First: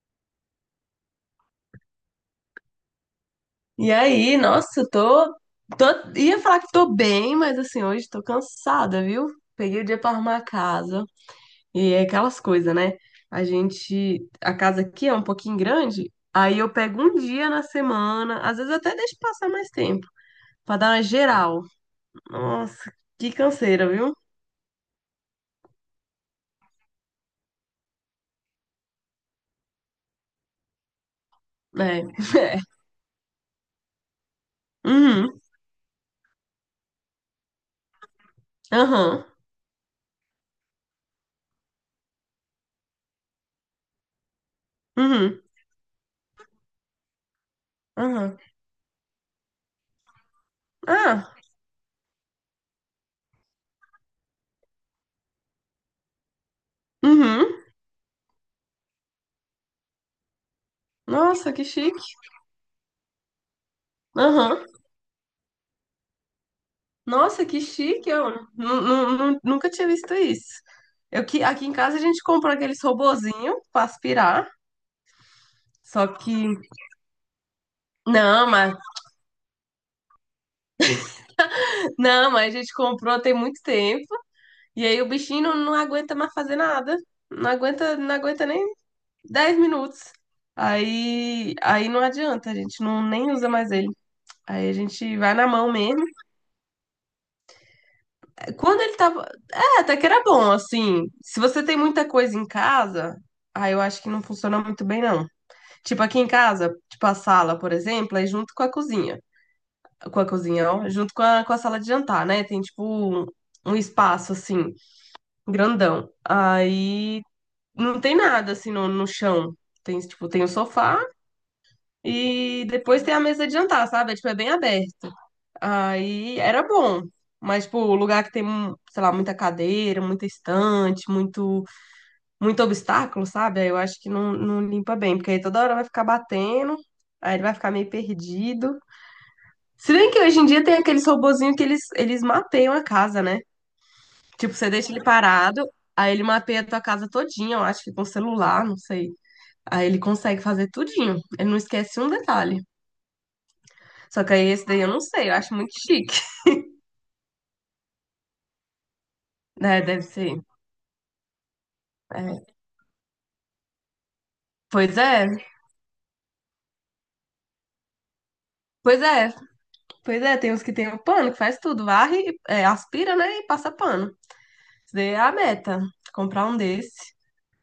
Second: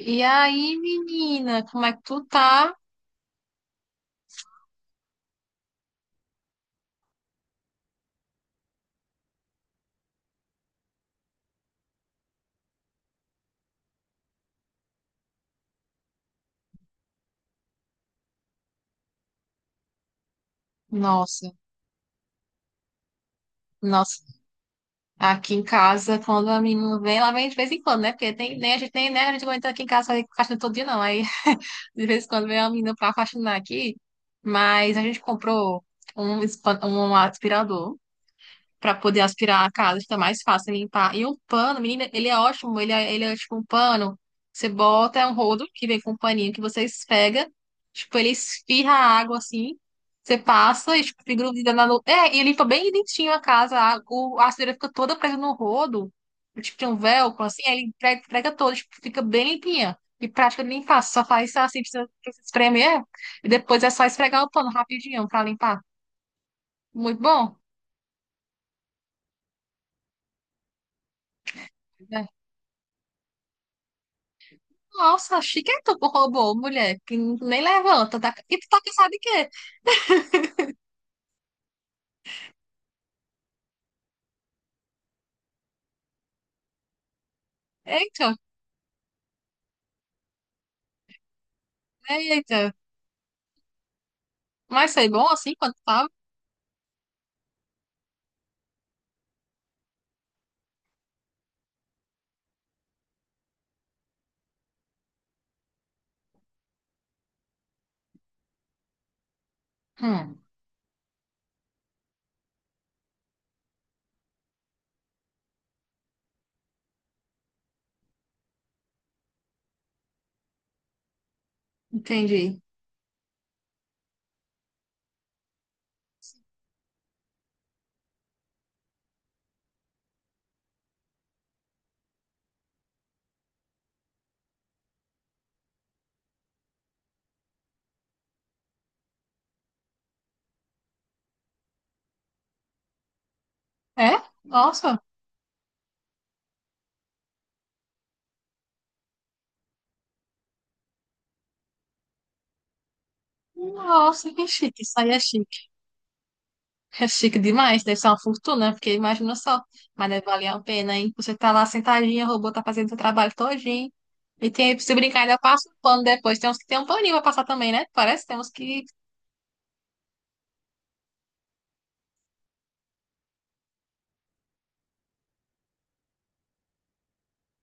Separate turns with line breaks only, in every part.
E aí, menina, como é que tu tá?
E aí, nossa, eu tô, tô. Ia falar que tô bem, mas assim, hoje tô cansada, viu? Peguei o dia pra arrumar a casa. E é aquelas coisas, né? A gente. A casa aqui é um pouquinho grande. Aí eu pego um dia na semana, às vezes eu até deixo passar mais tempo, pra dar uma
Nossa,
geral. Nossa, que canseira, viu?
nossa. Aqui em casa, quando a menina vem, ela vem de vez em quando, né? Porque tem, nem a gente nem né? A gente aguenta aqui em casa fazer faxina todo dia, não. Aí,
É.
de vez em quando vem
É.
a menina pra faxinar aqui, mas a gente
Uhum.
comprou um, um aspirador, para poder
Aham.
aspirar a casa, fica mais fácil limpar. E um pano, menina, ele é ótimo, ele é tipo um pano, você bota, é um
Uhum.
rodo que vem com um paninho que você esfrega, tipo, ele
Aham.
esfirra a água assim, você passa e tipo,
Ah.
fica grudada na É, e limpa bem dentinho a casa, a sujeira fica toda presa no rodo, tipo, tem um velcro
Uhum.
assim, aí ele prega toda, tipo, fica bem limpinha. E prática de limpar, só
Nossa,
faz
que
assim,
chique.
precisa espremer, e depois é só esfregar o
Aham.
pano rapidinho pra limpar. Muito
Nossa,
bom.
que chique! Eu nunca tinha visto isso. Eu que aqui em casa a gente
É.
comprou aqueles robozinho para aspirar.
Nossa, chiqueta
Só
pro
que
robô, mulher, que nem levanta. Tá...
não,
E tu
mas
tá cansado de quê?
não, mas a gente comprou tem muito tempo. E aí o bichinho não aguenta mais fazer nada. Não aguenta, não
Eita,
aguenta nem 10 minutos. Aí não adianta, a
eita.
gente não nem usa mais ele. Aí a
Mas foi
gente
bom
vai na
assim
mão
quando
mesmo.
tava?
Quando ele tava, é, até que era bom, assim. Se você tem muita coisa em casa, aí eu acho que não funciona muito bem não. Tipo, aqui em casa, tipo a sala, por exemplo, é junto com a cozinha. Com a
Hum,
cozinha, ó, junto com com a sala de jantar, né? Tem tipo um, um espaço assim, grandão. Aí não tem nada assim no chão. Tem, tipo, tem o sofá
entendi.
e depois tem a mesa de jantar, sabe? É, tipo, é bem aberto. Aí era bom. Mas, tipo, o lugar que tem, sei lá, muita cadeira, muita estante, muito obstáculo, sabe? Aí eu acho que não limpa bem, porque aí toda hora vai ficar batendo, aí ele vai ficar meio perdido. Se bem que hoje em dia tem aqueles robozinhos que eles mapeiam a casa, né?
É?
Tipo, você deixa
Nossa,
ele parado, aí ele mapeia a tua casa todinha, eu acho que com celular, não sei. Aí ele consegue fazer tudinho. Ele não esquece um detalhe. Só
nossa,
que
que
aí esse daí
chique.
eu
Isso
não
aí é
sei, eu acho
chique.
muito chique.
É chique demais, deve ser uma fortuna, porque imagina só.
Né? Deve
Mas deve
ser.
valer a pena, hein? Você tá lá sentadinha, o robô
É.
tá fazendo seu trabalho todinho. E tem, se
Pois
brincar,
é,
ainda passa um pano depois. Tem uns que tem um paninho pra passar também, né? Parece, temos que.
pois é, pois é. Tem uns que tem o pano, que faz tudo, varre, é, aspira, né? E passa pano. Isso daí é a meta, comprar um desse,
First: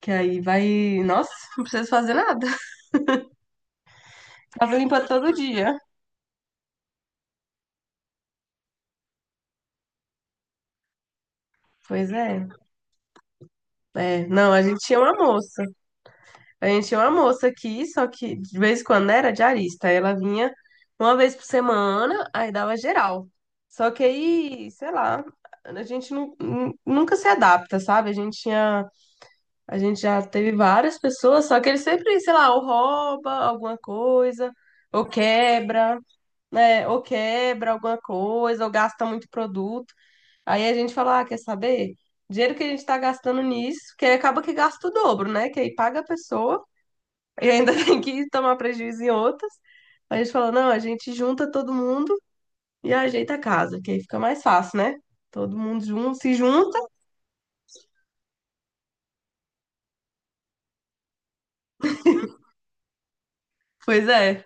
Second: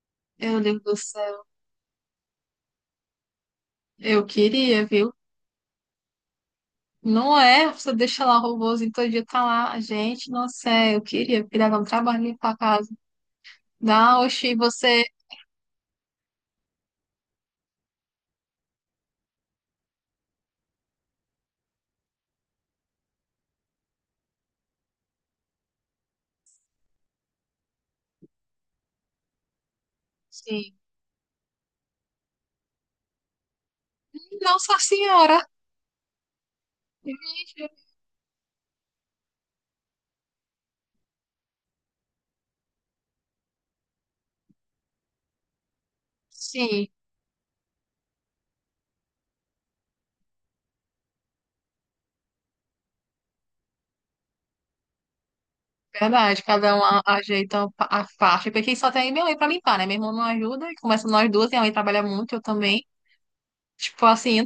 que aí
Meu Deus do
vai, nossa,
céu,
não precisa fazer nada.
eu
Tava
queria,
limpa
viu?
todo dia.
Não é? Você deixa lá o robôzinho todo dia, tá lá. Gente, nossa, é, eu queria, porque dava um
Pois
trabalho
é.
limpar a casa. Não,
É, não,
oxi,
a gente tinha
você.
uma moça. A gente tinha uma moça aqui, só que de vez em quando era diarista. Aí ela vinha uma vez por semana, aí dava geral. Só que aí, sei lá, a gente nunca se adapta, sabe? A gente já teve
Sim.
várias pessoas, só que ele sempre, sei lá, ou rouba alguma coisa,
Nossa
ou
senhora!
quebra. Né? Ou
Gente,
quebra alguma coisa, ou gasta muito produto. Aí a gente fala, ah, quer saber? Dinheiro que a gente está gastando nisso, que aí acaba que gasta o dobro, né? Que aí paga a pessoa
sim,
e ainda tem que tomar prejuízo em outras. A gente fala, não, a gente junta todo mundo e ajeita a casa, que aí fica mais fácil, né? Todo mundo junto, se
verdade. Cada
junta.
um ajeita a faixa. Porque só tem minha mãe pra limpar, né? Meu irmão não ajuda. E começa nós duas, minha mãe trabalha muito, eu também. Tipo
Pois
assim,
é.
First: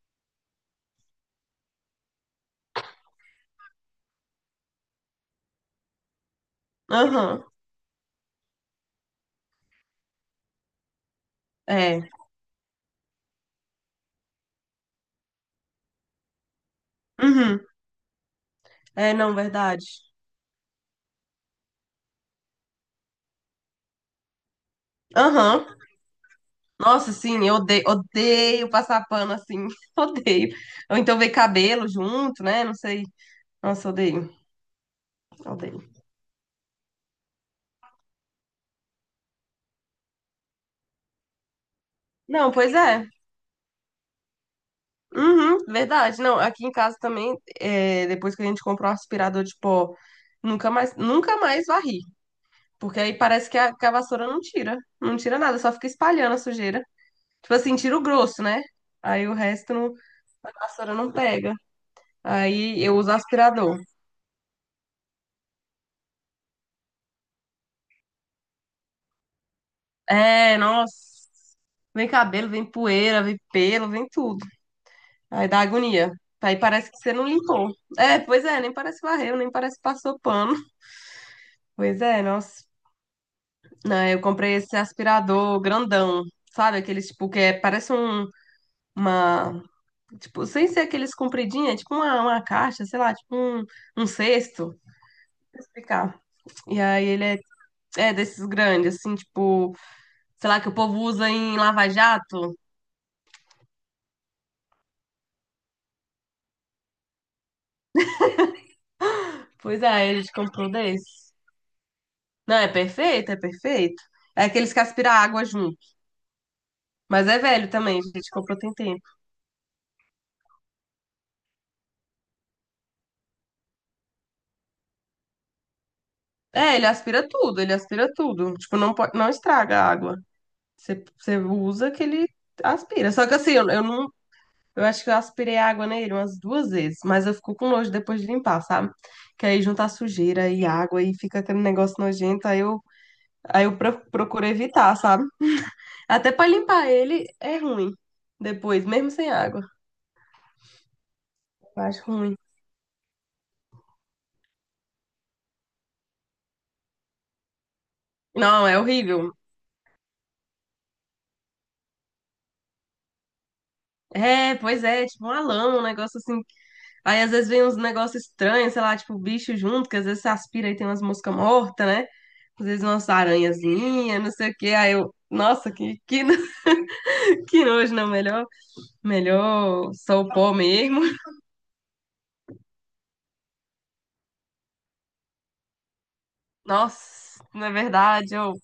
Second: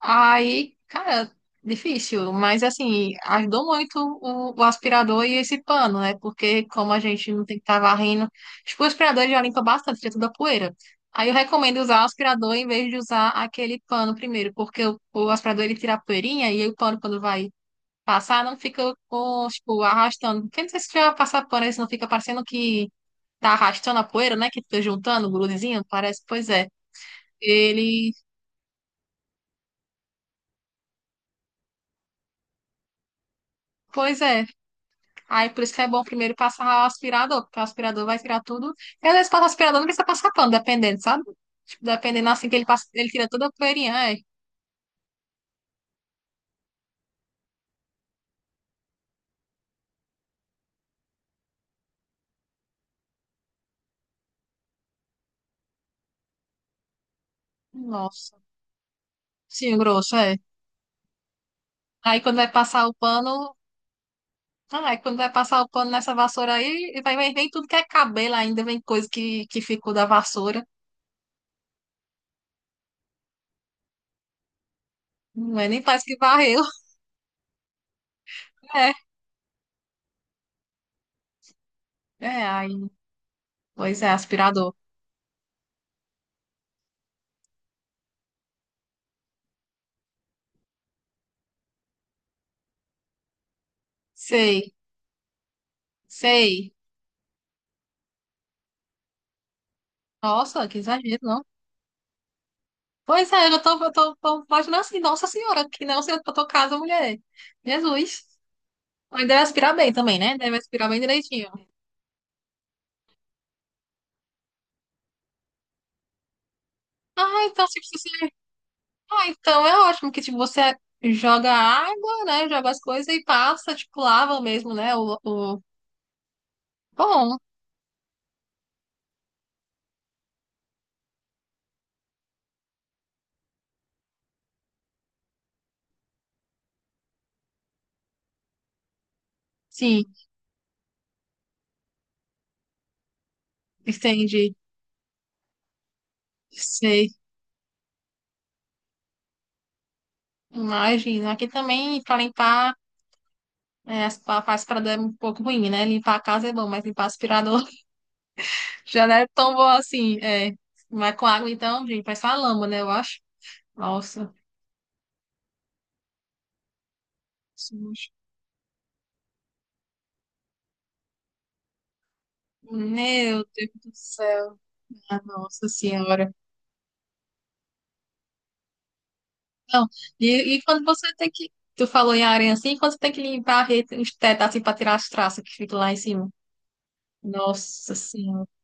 aí, cara, difícil, mas assim, ajudou muito o aspirador e esse pano, né? Porque como a gente não
Aham.
tem que estar varrendo, tipo, o aspirador já limpa bastante, tira toda a poeira. Aí eu recomendo usar o
É.
aspirador em vez de usar aquele pano primeiro, porque o aspirador ele tira a poeirinha e aí o pano quando vai
Uhum.
passar não fica
É, não,
com, tipo,
verdade.
arrastando. Porque não sei se já passar pano, isso não fica parecendo que tá arrastando a poeira, né? Que fica juntando,
Aham.
grudezinho, parece, pois é.
Nossa, sim, eu odeio,
Ele,
odeio passar pano assim, odeio. Ou então ver cabelo junto, né? Não sei. Nossa,
pois
odeio,
é. Aí por isso
odeio.
que é bom primeiro passar o aspirador, porque o aspirador vai tirar tudo. E às vezes passa o aspirador, não precisa passar pano, dependendo, sabe? Tipo, dependendo assim
Não,
que ele
pois
passa,
é.
ele tira toda a poeirinha, é.
Uhum, verdade. Não, aqui em casa também, é, depois que a gente comprou o aspirador de pó, nunca mais, nunca mais varri. Porque aí parece que que a vassoura não tira. Não tira nada, só fica espalhando a sujeira. Tipo assim, tira o
Nossa.
grosso, né? Aí o resto
Sim, o
não,
grosso, é.
a vassoura não pega.
Aí quando vai
Aí
passar o
eu uso
pano,
aspirador.
ah, aí quando vai passar o pano nessa vassoura aí, vai vem, vem tudo que é cabelo ainda, vem coisa que ficou da
É,
vassoura.
nossa. Vem cabelo, vem poeira, vem pelo, vem tudo. Aí
Não
dá
é nem parece
agonia.
que
Aí
varreu.
parece que você não limpou. É, pois é, nem
É,
parece que varreu, nem parece que passou pano. Pois é,
é,
nossa.
aí, pois
Não,
é,
eu comprei
aspirador.
esse aspirador grandão, sabe? Aqueles, tipo, que é, parece um, uma... Tipo, sem ser aqueles compridinhos, é tipo uma caixa, sei lá, tipo um, um cesto.
Sei,
Deixa eu explicar.
sei.
E aí ele é, é desses grandes, assim, tipo, sei lá,
Nossa,
que o
que
povo
exagero,
usa
não.
em lava-jato.
Pois é, eu já tô, eu tô, tô imaginando assim, nossa senhora, que não sei pra tua casa, mulher. Jesus. Mas deve aspirar
Pois é,
bem
a
também,
gente
né? Deve
comprou
aspirar bem
desse.
direitinho.
Não, é perfeito, é perfeito. É aqueles que aspiram água junto. Mas é
Ah, então,
velho
tipo, se
também, a
você...
gente comprou tem tempo.
Ah, então é ótimo que, tipo, você joga água, né? Joga as coisas e passa, tipo, lava mesmo, né? O...
É, ele aspira
Bom,
tudo, ele aspira tudo. Tipo, não pode, não estraga a água. Você usa que ele aspira. Só que assim, eu não. Eu acho que eu aspirei água nele umas duas vezes, mas eu fico com nojo depois de limpar, sabe? Que aí junta
sim,
sujeira e água e fica aquele negócio nojento, aí eu procuro
entendi.
evitar, sabe? Até pra limpar
Sei.
ele é ruim depois, mesmo sem água.
Imagina. Aqui
Eu
também,
acho
pra
ruim.
limpar, é, as faz pra dar um pouco ruim, né? Limpar a casa é bom, mas limpar aspirador
Não, é
já não é
horrível.
tão bom assim, é. Mas com água, então, gente, faz só a lama, né? Eu acho. Nossa,
É, pois é, tipo uma lama, um negócio assim. Aí às vezes vem uns
sujo.
negócios estranhos, sei lá, tipo bicho junto, que às vezes você aspira e tem umas moscas mortas, né? Às vezes umas
Meu Deus do
aranhazinhas, não sei o
céu,
quê. Aí eu,
minha Nossa
nossa, que,
Senhora.
no- que nojo, não, melhor,
Não,
melhor sou o pó
e quando
mesmo.
você tem que. Tu falou em areia assim, quando você tem que limpar a rede, os tetos assim pra tirar as traças que ficam lá em cima.
Nossa, na
Nossa
verdade,
Senhora.
eu,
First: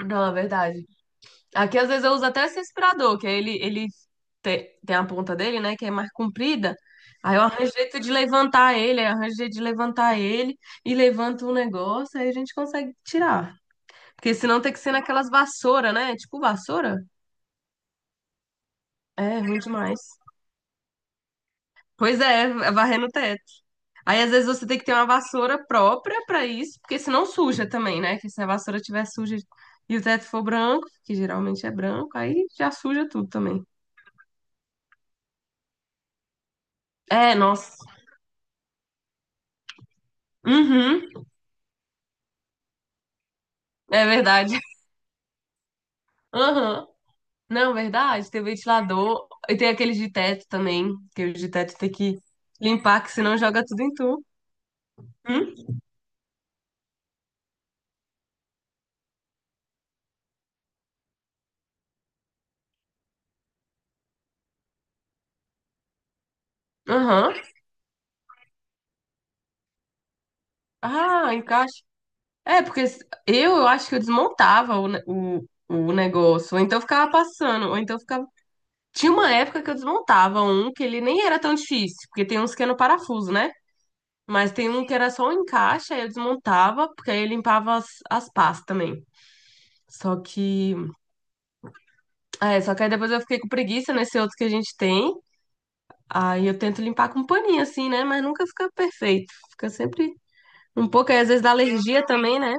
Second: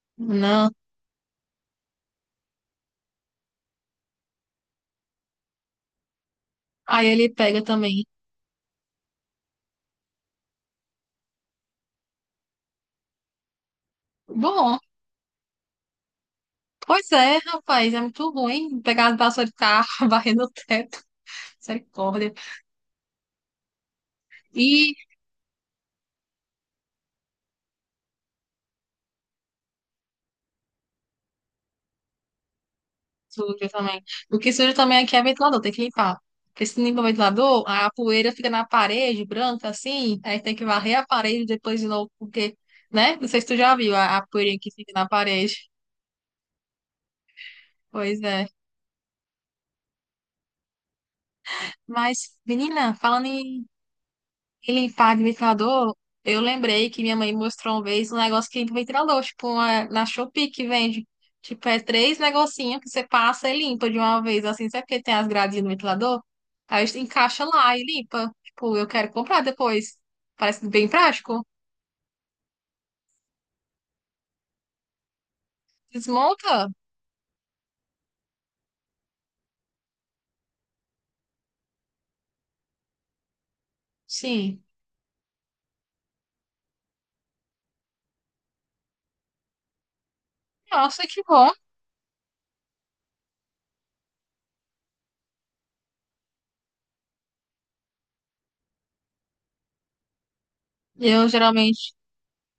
não, é
Não.
verdade. Aqui às vezes eu uso até esse aspirador, que aí ele tem a ponta dele, né, que é mais comprida.
Aí ele
Aí eu
pega
arranjo jeito
também.
de levantar ele, aí eu arranjo jeito de levantar ele e levanto o negócio, aí a gente consegue tirar. Porque senão tem
Bom,
que ser naquelas vassoura, né? É tipo vassoura?
pois é, rapaz, é muito ruim pegar as
É, é
vassouras e
ruim
ficar
demais.
varrendo o teto.
Pois
Misericórdia.
é, é varrer no teto. Aí às vezes você tem que ter
E
uma vassoura própria pra isso, porque senão suja também, né? Que se a vassoura estiver suja e o teto for branco, que geralmente é branco, aí já suja tudo também.
suja também. O que suja também aqui é ventilador, tem que limpar. Porque se limpa o
É,
ventilador,
nossa.
a poeira fica na parede, branca assim, aí tem que varrer a
Uhum.
parede depois de novo, porque, né? Não sei se tu já viu
É
a poeirinha
verdade.
que fica na parede.
Aham. Não,
Pois
verdade. Tem
é.
ventilador. E tem aqueles de teto também. Que os de teto tem que
Mas, menina,
limpar, que
falando
senão joga
em
tudo em tu.
ele para de
Hum?
ventilador, eu lembrei que minha mãe mostrou uma vez um negócio que limpa o ventilador, tipo uma, na Shopee que vende. Tipo, é três negocinhos que você passa e limpa de uma vez, assim, sabe porque tem as gradinhas no ventilador? Aí você
Aham.
encaixa lá e limpa. Tipo, eu quero comprar depois. Parece bem
Ah,
prático.
encaixa. É, porque eu acho que eu desmontava o negócio. Ou
Desmonta?
então eu ficava passando. Ou então eu ficava. Tinha uma época que eu desmontava um que ele nem era tão difícil. Porque tem uns que é no parafuso, né? Mas
Sim.
tem um que era só um encaixe, aí eu desmontava, porque aí eu limpava as pás também. Só que
Nossa, que bom.
é, só que aí depois eu fiquei com preguiça nesse outro que a gente tem. Aí eu tento limpar com um paninho, assim, né? Mas nunca fica perfeito. Fica sempre um pouco, aí às
Eu
vezes dá
geralmente
alergia também, né?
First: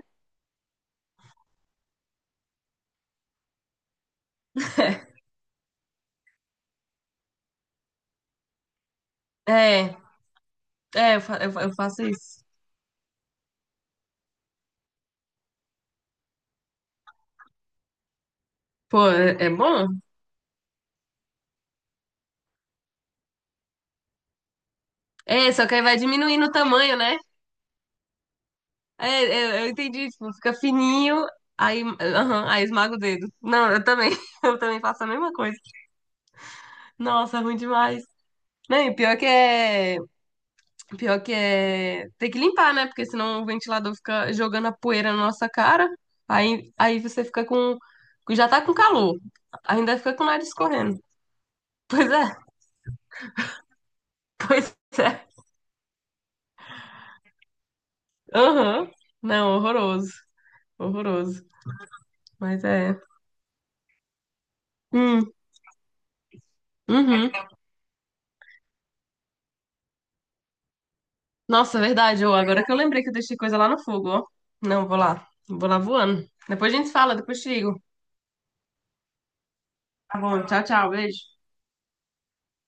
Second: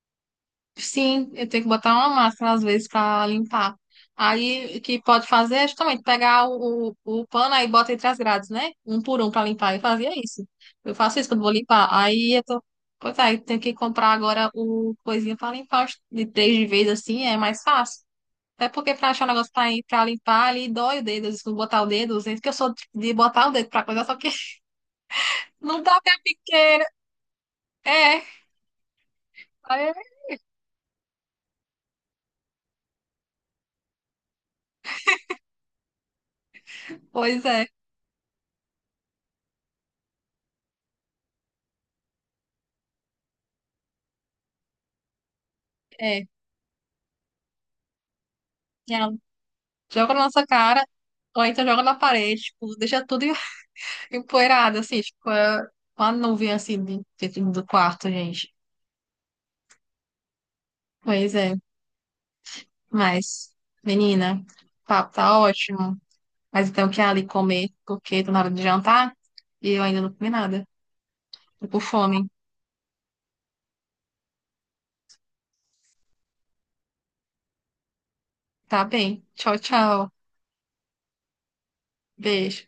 sim, eu tenho que botar uma máscara às vezes para limpar. Aí, o que pode fazer é justamente pegar o pano aí bota entre as grades, né? Um por um para limpar. Eu
É,
fazia isso. Eu faço isso quando vou
eu
limpar.
faço
Aí
isso.
eu tô. Pois aí, tenho que comprar agora o coisinha para limpar os- de três de vez assim, é mais fácil. Até porque
Pô,
para achar um
é, é
negócio para
bom?
pra limpar ali, dói o dedo. Às vezes, quando botar o dedo, às vezes, porque eu sou de botar o dedo para coisa, só que
É, só que
não
aí vai
dá pra
diminuindo o
piqueira.
tamanho, né?
É,
É, é, eu
aí-
entendi, tipo, fica fininho, aí, aham, aí esmaga o dedo. Não, eu também, eu também faço a mesma coisa. Nossa,
pois
ruim
é,
demais. Não, e pior que é. Pior que é. Tem que limpar, né? Porque senão o ventilador fica jogando a poeira na nossa cara.
é.
Aí você fica com. Já tá com calor. Ainda
Joga
fica
na
com o
nossa
nariz
cara,
escorrendo.
ou então joga na
Pois é,
parede, tipo, deixa tudo em-
pois
empoeirado, assim,
é.
tipo, é uma nuvem, assim, de- dentro do quarto, gente.
Aham. Não, horroroso.
Pois
Horroroso.
é,
Mas é.
mas, menina, o papo
Hum,
tá ótimo, mas então eu quero ali
uhum.
comer, porque tô na hora de jantar e eu ainda não comi nada. Tô
Nossa,
com
é verdade,
fome.
ô. Agora que eu lembrei que eu deixei coisa lá no fogo, ó. Não, vou lá. Vou lá voando. Depois a gente fala, depois te ligo.
Tá bem. Tchau, tchau.
Tá bom, tchau, tchau. Beijo.
Beijo.